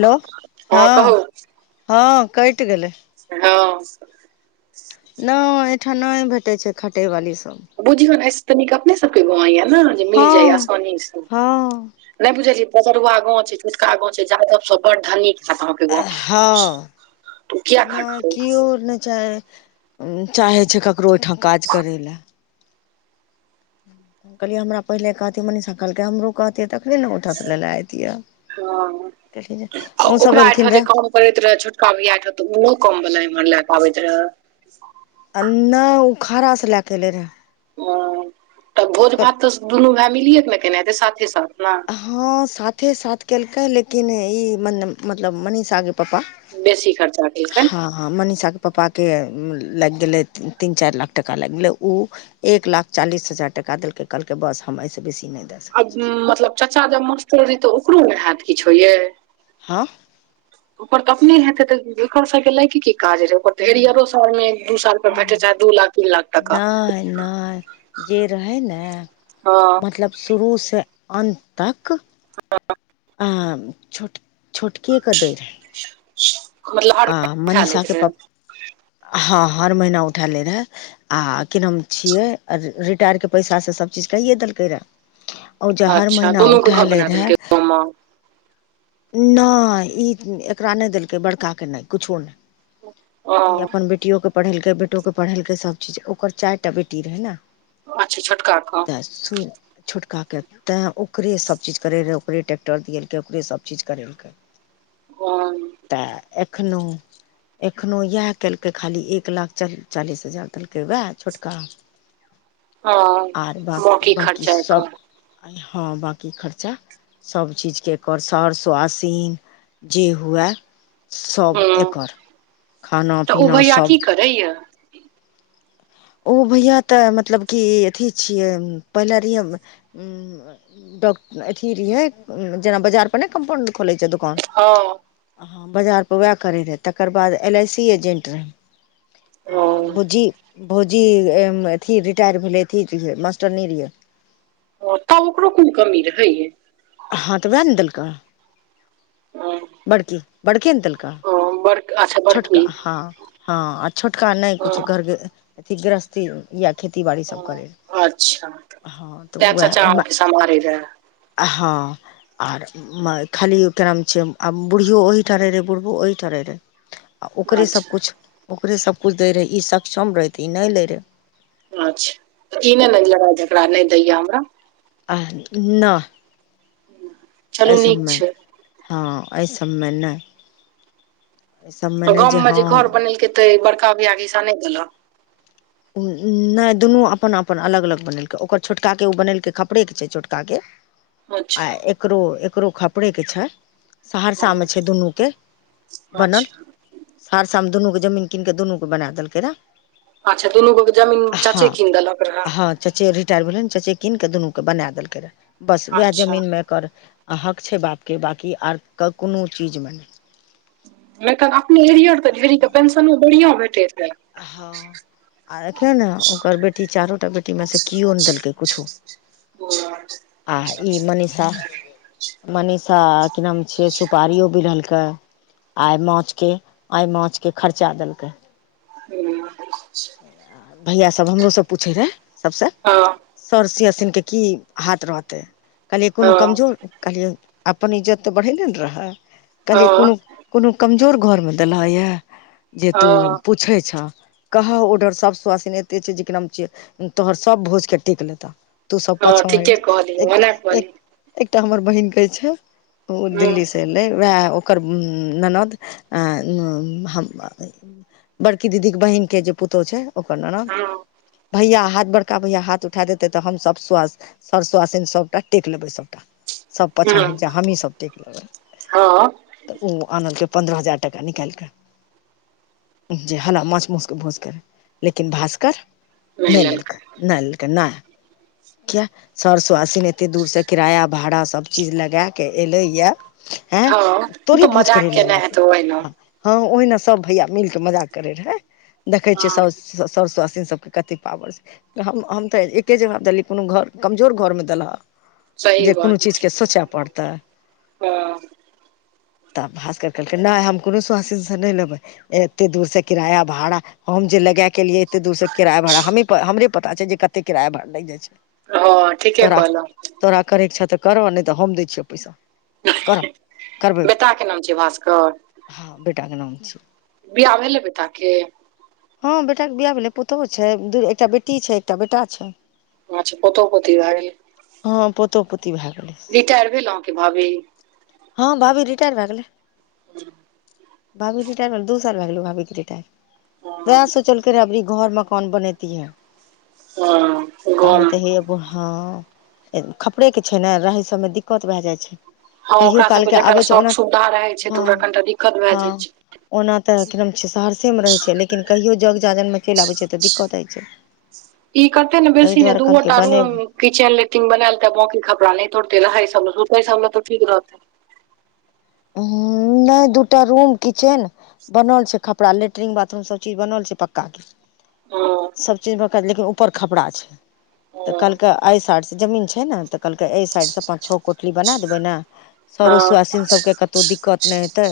hello हँ हँ कटि गेलै हँ नहि एहिठन नहि भेटै छै खटैवाली सब बुझियो ने ऐस त नीक अपने सब के गांव यऽ न जे हँ मिल जाए यँ आसानी से हँ नै बुझेछी पचरुआ गांँव छै छोटका गाँव छै जादव सब बड़ धनीक हँ तऽ ओ किया नै खटतै केयो न जाय चाहै छै ककरो ओठा काज करय ले कहलिए हमरा पहिले कहथी मनीषा कहलके हमरो कहतिए तखने ने उठास ऽ लाय लेय एतियै हँ आ ओहो सब ओकरा एहिठाम एलखिन जे य काम करैत रहे छोटका भैया ठं तंउहं [unintelligible] कम वला इमहर लय के आबैत रहे आ नौ उ खड़ासँ लैके अएलै रहै हं तऽ भोज भात तऽ दुनू भाइ मिलिए क ने केने हेतै साथे साथ न हँ साथे साथ केलकै लेकिन ई मने मतलब मनीषा के पप्पा बेसी खर्चा केलकै हँ मनीषाके पप्पाके लागि गेलै तीन चारि लाख टका लागि गेलै उ एक लाख चालीस हजार टाका देलकै कहलकै बस हम ऐस बेसी नहि दऽ सकै आब छी मतलब चचा जब मास्टर रहय तऽ ओकरो ने हेएत किछु यै हँ ओकर त अपने हेते तऽ ओर सबभके लएके की काज रहौ उम्म, एरियरो सऽ मे दू साल प उम्म, भेटे चा दू लाख तीन लाख टाका नहि नहि जे रहै ने हँ मतलब शुरूसँ अन्त तक ह आ छोट छोटके के दै खोला [unintelligible] में आ उठा लैत मनीषाके रहय पप हँ हर महिना उठा लै रहे आ कि नाम छियै रिटायरके पैसासँ सभचीज कैए देलकै रए ओ जे हर अच्छा महीना दुनू के उठा घर लै बना रहए देलकै गाँव मे नहि ई एकरा नहि देलकै बड़काके नहि किछो नहि ओ ई अपन बेटियो के पढ़ेलकै बेटो के पढ़ेलकै सभ चीज ओकर चारिटा बेटी रहे ने अच्छा छोटका कऽ सुन छोटका के तेय ओकरे सभचीज करे रहय ओकरे ट्रैेक्टर दियलकै ओकरे सभचीज करेलकै [unintelligible] तैय एखनोहु एखनो इएह केलकै खाली एक लाख चाल चालीस हजार देलकै उएह छोटका हँ आर बाद बाकी खर्चा सभ के आ हँ बकी खर्चा सभचीजकेँ एकर सर सुआसिन जे हुए सभ हूँ एकर खाना तऽ ओ पीना भैया की सभ करैया ओ भैया तऽ मतलब की अथी छियै पहिले रिहे डॉक अथी रहियै जेना बजार पर नैय कम्पाउण्ड खोलै छै दोकान हँ हँ बाजारपर वेह करै रहै तकर बाद एल आइ सी एजेन्ट रहै आ ओ भौजी भौजी अथी रिटायर भेलै अथी मास्टरनी रिहै तब ओकरो कोन कमी रहै यै हँ तऽ वैह नऽ देलकै बड़की बड़के नऽ देल ओ बड़ अच्छा बड़की हँ आ छोटका नहि ओ कुछु घर अथी गृहस्थी या खेती बाड़ी सब करय हँ तऽ वएह मै समारे रहै आ हँ और खाली ओकर नाम छै आ बुढ़ियो ओही ठाम रहय रहे बुढ़बो ओहीठाम रहय रहे आ ओकरे अच्छा सबकिछु ओकरे सबकिछु दै रहै ई सक्षम रहै तऽ ई नहि लै रहै अच्छा ई नहि न लड़ाइ झगड़ा नहि दैय यऽ हमरा आ नहि [inaudible] एहिसबमे छै हँ एहिसबमे नहि एहि सबमे आ नहि गाँम मे हँ जे घर बनेलकै तऽ बड़का भैया कऽ हिसा नहि देलक नहि दुनू अपन अपन अलग अलग बनेलकय ओकर छोटकाकेँ ओ बनेलकय खपड़ेके छै छोटकाके आ अच्छा एकरो एकरो खपड़ेकेँ छै हँ सहरसामे छै दुनूके बनल अच्छा सहरसा मे दुनू के जमीन कित कऽ दुनू के बना देलकै रेहै अच्छा दुनू गो केऽ जमीन चचे कीन दलक रहैय हँ चचे रिटायर भेलय न चचे कीन क दुनू के बनाय देलकै रहय बस उएह अच्छा जमीनमे एकर अ हक छै बापके बाँकी आर कोनो चीजमे नई नई तऽ अपने एरिय तऽ ढेरीक के पेंशनो बढ़िया भेटैत हेत हँ आ एखेन ओकर बेटी चारो टा बेटी मे सँ किओ नहि देलकै कुछो [inaudible] आ ई मनीषा मनीषा कि नाम छियै सुपारियो बरलकै आइ माछकेँ आइ माछकेँ खर्चा देलकय हूँ भैया सब हमरो सँ पूछय रहे सभसँ हँ सर सीय सनके की हाथ रहतै कहलियै हँ कोनो कमजोर कहलियै अपन इज्जत तऽ बढ़ेने ने रह कहलियए कोन हँ कोनो कमजोर घर मे देलह य जे तू हँ पूछै छ कह ओडर सर सुआसिन एते छै जेकि नाम छै तोहर सभ भोज के टेक लेत‌अ तू सब हँ, पछा [unintelligible] ठीके एक कहलियै एकटा ओना एक कहलियै एकटा हमर बहिन कहै छै ओ हूँ दिल्ली से एलै ओहे ओकर ननद हम बड़की दीदीक बहिनके जे पुतहु छै ओकर ननद हूँ भैया हाथ बड़का भैयाथ उठा देते तऽ हम सब स्वस्थ सर सुआसिन सभटा टेक लेबय सभटा सब पाछा हूँ हैट जा हमहीं सब देख लेबै हँ तऽ ओ आनलकय पन्द्रह हजार टका निकालिक जे हमरा माछ म‌उस भूजकर लेकिन भासकर नहि लेलकै नहि लेलकै नहि किया सर सोआसिन एते दूर स किराया भाड़ा सभ चीज लगा क एलैया हँ ओ तोही तऽ भोज करी मजाक ले केने हेतै ओहिना एलहकऽ हँ ओहिना सब भैया मिलके मजाक करय रहय देखे छियै हँ स सवा सवासिन सबके कतेक पावर छै हम हम तऽ एके जबाब देलियै कोनो घर कमजोर घरमे देलहक सही जे कोनो बात चीजके सोचय पड़तै हँ तऽ भास्कर कहलकै नहि हम कोनो स्वासिनसँ नहि लेबै एतेक दूरसँ किराया भाड़ा हम जे लगा केेलियै एते दूर से किराया भाड़ हमरे पता छै जे कते किराया भाड़ लागि जाइ छै हँ ठीके तोरा कहलौं तोरा करयके छौ तऽ करऽ नहि तऽ हम दै छियौ प‌इसा करब करबै बेटाके नाम छियै भास्कर हँ बेटाके नाम छियै बियाह भेलय बेटा के हँ बेटाक बियाह भेलय पुतहु छै एकटा बेटी छै एकटा बेटा छै बात छै पोतो पोती भ गेले हँ पोतो पोती भए गेलै रिटायर भेलहु कि भाभी हँ भाभी रिटार भए गेलै भाभी रिटार भय दु साल भए गेल यौ भावी के व [unintelligible] हँ ए सोचल कर रहे अबरी घर मकान बनेतीयै हँ ता मे गाँवमे तऽ हे ओ हँ खपड़े के छेला रहै सबमे दिक्कत भए जाइ छै हं कहियो ओकरा सबके कालके जखन आबै छै शौख ओना सुविधा रहे छै हँ तऽ ओकरा कनिटा दिक्कत भए हँ जाय छै ओना तऽ एकदम छै सहरसे मे रहै छै लेकिन कहियो जग जाजनमे चलि आबै छै तऽ दिक्कत होइत छै ई कतऽ ने ताहि बेसी ने दुआरे दू ओ कहलकै टा रूम बनेबै किचन लेट्रिन बनलि तऽ बाकी खपड़ा नहि तोड़तै रहय सब रुकै सबमे तऽ ठीक रहतै हूं नहि दूटा रूम किचेन बनौल छै खपड़ा लेट्रिन बाथरूम सब चीज बनल छै पक्का के हँ सब चीजमेक लेकिन ऊपर खपरा छै तऽ हँ कलकै आइ साइड स जमीन छै ने तऽ कहलकै ए साइड से पाँंच छओ कोठली बना देबे ने सरो हँ सुआसिन सब के कतहु दिक्कत नहि हेतै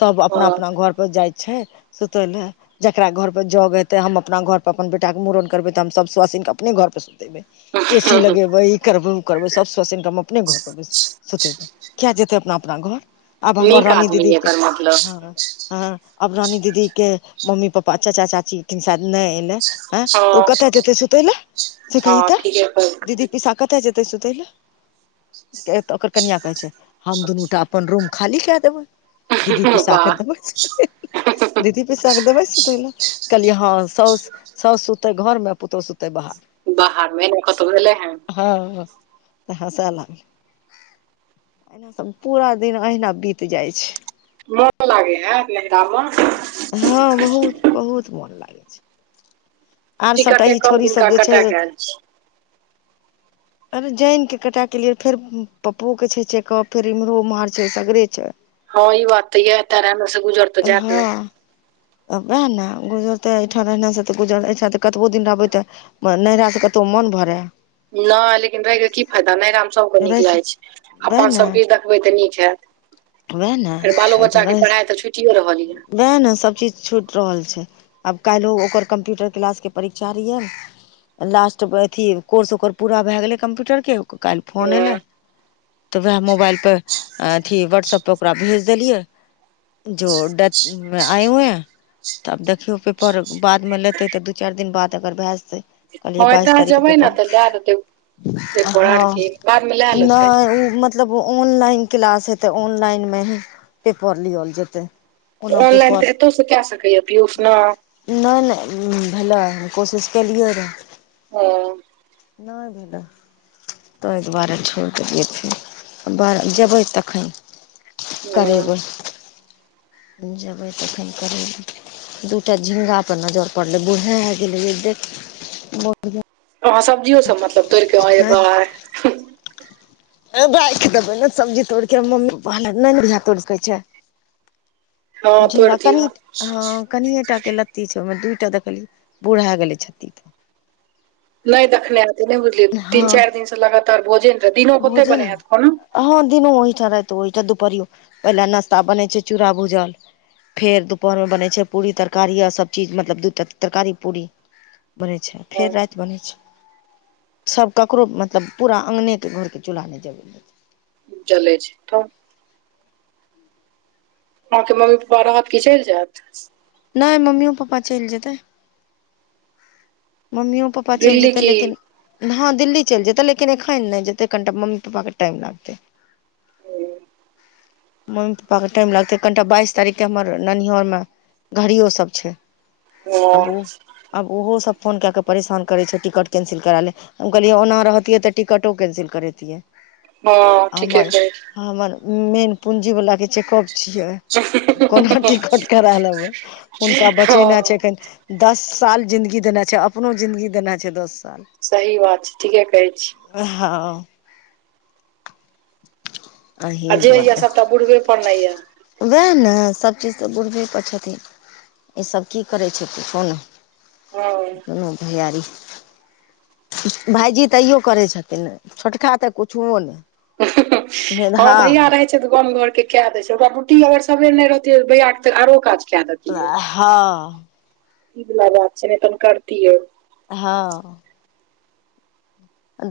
सभ अपना हँ अपना घरपर जाइ छै सुतय लए जकरा घर पर जग हेतै हम अपना घर पर अपन बेटाक के मुड़न करबै तऽ हम सभ सुआहासिनके अपने घर पर सुतेबै ए सी लगेबई ई करबौ उ करबौ सबसँ सुन्नक हम अपने घरपर सुतैबै किया जेतै अपना अपना घर आब हमर नीक रानी आदमी दीदीकेँ एकर मतलब हँ हँ अब रानी दीदी के मम्मी पापा चाचा चाची किन सायद नहि एलै ऐ तऽ ओ हँ केतअ जेतै सुतैय लऽ से कहि हँ तऽ ठीके दीदी कहलखिन पिसा केतअ केतअ जेते सुतै लऽ कियाकि ओकर कनियाँ कहै छैय हम दुनु टा अपन रूम खाली केय देबै दीदी पिसा वाह अखैन [unintelligible] सुतबै दीदी पिसा के देबै सुतै लऽ कहलिय हँ साउस साउस सुतै घर मे पुतहु सुततै बाहर बाहरमे एहनो केतो भेलै है हँ तऽ हँसै लागले पूरा दिन अहिना बीत जाइ छै मोन लागे हैत नहिरा मे हँ बहुत बहुत मोन लागै छै आऔर सबटा टिकटे ई कम छोरी सब दिनका जे छै कटा के आयल छी अरे जाइनकेँ कटएकेँ एलिये फेर पपोकेँ छै चेकपे फेर एम्हरो ओम्हर छै सगरे छै हँ ई बात त यै तेरे मे सँ गुजर तऽ जायत ने हँ वैह नऽ गुजरतै एहिठाम रहनाइ सँ तऽ गुजर एहिठाम तऽ कतबो दिन रहबै तऽ नहिरासँ कतहुँ मोन भरैय नहि लेकिन रहि क की फायदा नहिरामे सबके नीक रहै से लागै छै वएह अपन ने सभके देखबै तऽ नीक हैत वएह ने फेर बालो बच्चाकेँ पढ़ाइ तऽ छु टिये रहल यऽ नय नय सभचीज छूटि रहल छै आब काल्हि ओकर कम्प्यूटर क्लासकेँ परीक्षा रहिये नऽ लास्ट अथी कोर्स ओकर पूरा भए गेलै कम्प्यूटर केँ काल्हि फोन एलै ये तऽ वैह मोबाइल पर अथि व्हटसप पर ओकरा भेज देलियै जो [unintelligible] तऽ आब देखियौ पेपर बादमे लेतै तऽ दू चारि दिन बाद अगर भए जेतै कहलियए हँ बाइस एतऽ तारीखकेँ जेबै ने पेपर तऽ लए देतै पेपर आर हँ नहि के बाद मे लए ओ लेतै मत मतलब ऑनलाइन क्लास हेतै ऑनलाइनमे ही पेपर लियल जेतै ओना तऽ ऑनलाइन पेपर एतोसँ केय सकैय यऽ पियूस न नहि नहि भेलै कोशिश केलियै रहै ओ नहि भेलै ताहि दुआरे छोड़ि देलिये फेन बड़ जेबै तखैन हँ करेबै जेबै तखैन करेबै दूटा झिंगा पर नजर पड़ल बुढ़ाय गेले यै देख [unintelligible] अहाँ सब्जियो सब मतलब तोड़ कऽ अहाँ अरे बा राइख देबै न सब्जी तोड़िकेँ मम्मी पपा नई न अभि तोड़े सकैय छै हँ तोड़ि झिगा दियौ कनि हँ कनिए टा केँ लत्त लत्ती छै ओहिमे दुइ टा देखलियै बुढ़ा गेले [unintelligible] नहि देखने हेतै नहि बुझलियै तीन हँ चारि दिन से लगातार भोजन रहै दिनो क ओते भोजन बने हैत खना हँ दिनो ओहिठाम राति ओहिठ दुपरियो पहिले नस्ता बनै छै चूरा भूजल फेर दुपहरमे बनैत छै पूड़ी तरकारी आ सभचीज मतलब दू टा तरकारी पूरी बनै छै हँ फेर राति बनै छै सब ककरो मतलब पूरा अंगने घरके चुल्हा नहि जलबै छथीन चलै छी त अहाँके मम्मी पपा रहत कि चलि जायत नहि मम्मियो पपा चलि जेतै मम्मिओ पप्पा चलि दिल्ली जेतै की लेकिन हँ दिल्ली चलि जेतै लेकिन एखन नहि जेतै कनिटा मम्मी पापाके टाइम लागतै मम्मी पपा के टाइम लागते कनिटा बाइस तारीख के हमर ननिहर मे घड़ियो सब छै आब हँ ओ आब ओहो सब फोन कए कऽ परेशान करै छै टिकट कैंसिल करा लए हम कहलियै ओना रहतियै तऽ टिकटो कैंसिल करैतियै हँ ठीके कहै हमर मेन पूँजी वला के चेकअप छियै कोना टिकट करा लेबै हुनका हँ बचेनाइ छै एखन दस साल जिन्दगी देने छै अपनो जिन्दगी देने छै दस साल सही बात छै ठीके कहै छी हँ आ जे या सबटा बुढ़बे पर ने ये वैह ने सभचीज तऽ बुढ़बे पर छथिन ईसभ की करै छथिन हँ को [unintelligible] नो भैयारी भायजी तैयो करै छथिन छोटका तऽ कुछुओ नै हँ भैया रहै छै घ [unintelligible] र केऽ दे छै ओकरा रूटीगर सबेर नहि रहत आरो काज कए देतै हँ इ बला बात छै तन करतियौ हँ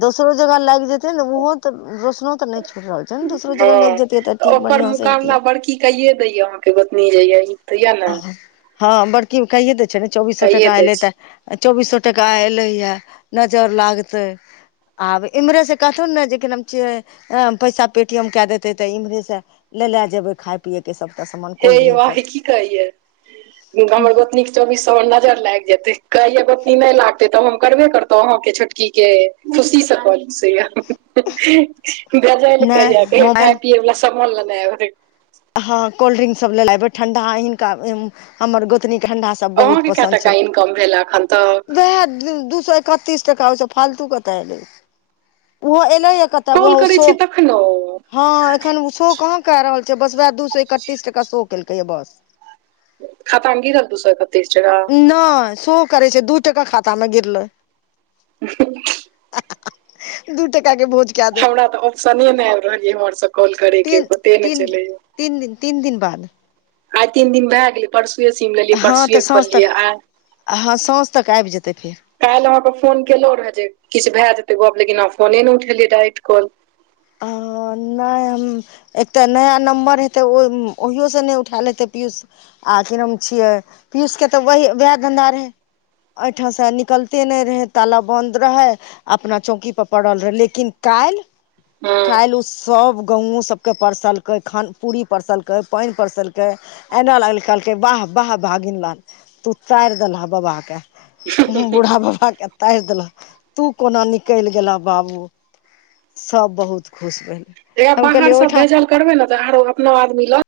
दोसरो जगह लाइग जेते ने उहो ते रोशनो ते नहि छुट रहल दोसरो जगह हँ लागि जतियै तऽ ठीक बढ़ियां से हेतिए कयेदैया अहाँ के गोतनी जे यही हँ बड़कीयो कहि द छै ने चौबीसो कैये टका दै एलै छै तऽ चौबीसो टका एले या नजर लागतै आब इम्हरे से कहथुन ने जे छिय पैसा पेटीएम कए देतै तऽ इम्हरे से ले ले जेबै खाय पियए के सबटा समान हे वह की कहैये घर गोतनिक चौबीस सौ मे नजर लागि जेते कहिय गोतनी नहि लागते तब हम करबे करतौ अहां के छोटकी के खुशी स पनसैया गजब के ए नहि कहिय खाय मोबाइल पियए वला सामान लेने एबय ह कोल्ड्रिंक सब लेेने एबै ठंडा हिनका हमर गोतनी ठंडा सब बहुत अहाँके कए पसन्द छै टका इनकम भेल एखन तक एकतीस टका ओई सऽ फालतू कत एलै ओहो एले है कतअ तब कॉल वह करै उसो छियै तखनो हँ एखन उ सो कहाँ क रहल छै बस उएह दू सए एकतीस टका सो केलकैया बस खाता में गिरल दू सए एकतीस टका नहि सो करय छै दू टका खाता मे गिरलै [unintelligible] [unintelligible] दू टका के भोज कए देब हमरा तऽ ऑप्शने नहि आबि रहल यै हमरा सभ तीन तीन तीन दिन तीन दिन बाद आइ तीन दिन भ‌ए गेलय परसुए सीम लेलियै हँ परसुए तऽ साँझ खोललियै तक आ हँ साँझ तक आबि जेतै फेर [inaudible] काइल अहाँकेँ फोन केलहुं रहय जे किछ भए जेतै गप लेकिन‌अहाँ फोने ने उठलियै रात कऽ आ नहि हम एकटा नया नम्बर हेतै ओ ओहियोसँ नहि उठाएल हेतै आ कि नाम छियै पियुष के तऽ व‌हि वएह धंधा रहय एहिठामसँ निकैलते नहि रहय ताला बन्द रहय अपना चौकीपर पड़ल रहय लेकिन काइल काइल हँ ओ सभ गाँवओ सभके परसलकै खान पूरी परसलकै पाइन परसलकै एना लगलय कहलकै वाह वाह भागिनलाल तू तारि देलह बबा के बुढ़ा बाबा के तैर देलह तू कोना निकल गेलह बाबू सभ बहुत खुश पहिले [unintelligible] ते बाहर सभ भेजल करबय ने तऽ आरो अपनो यार के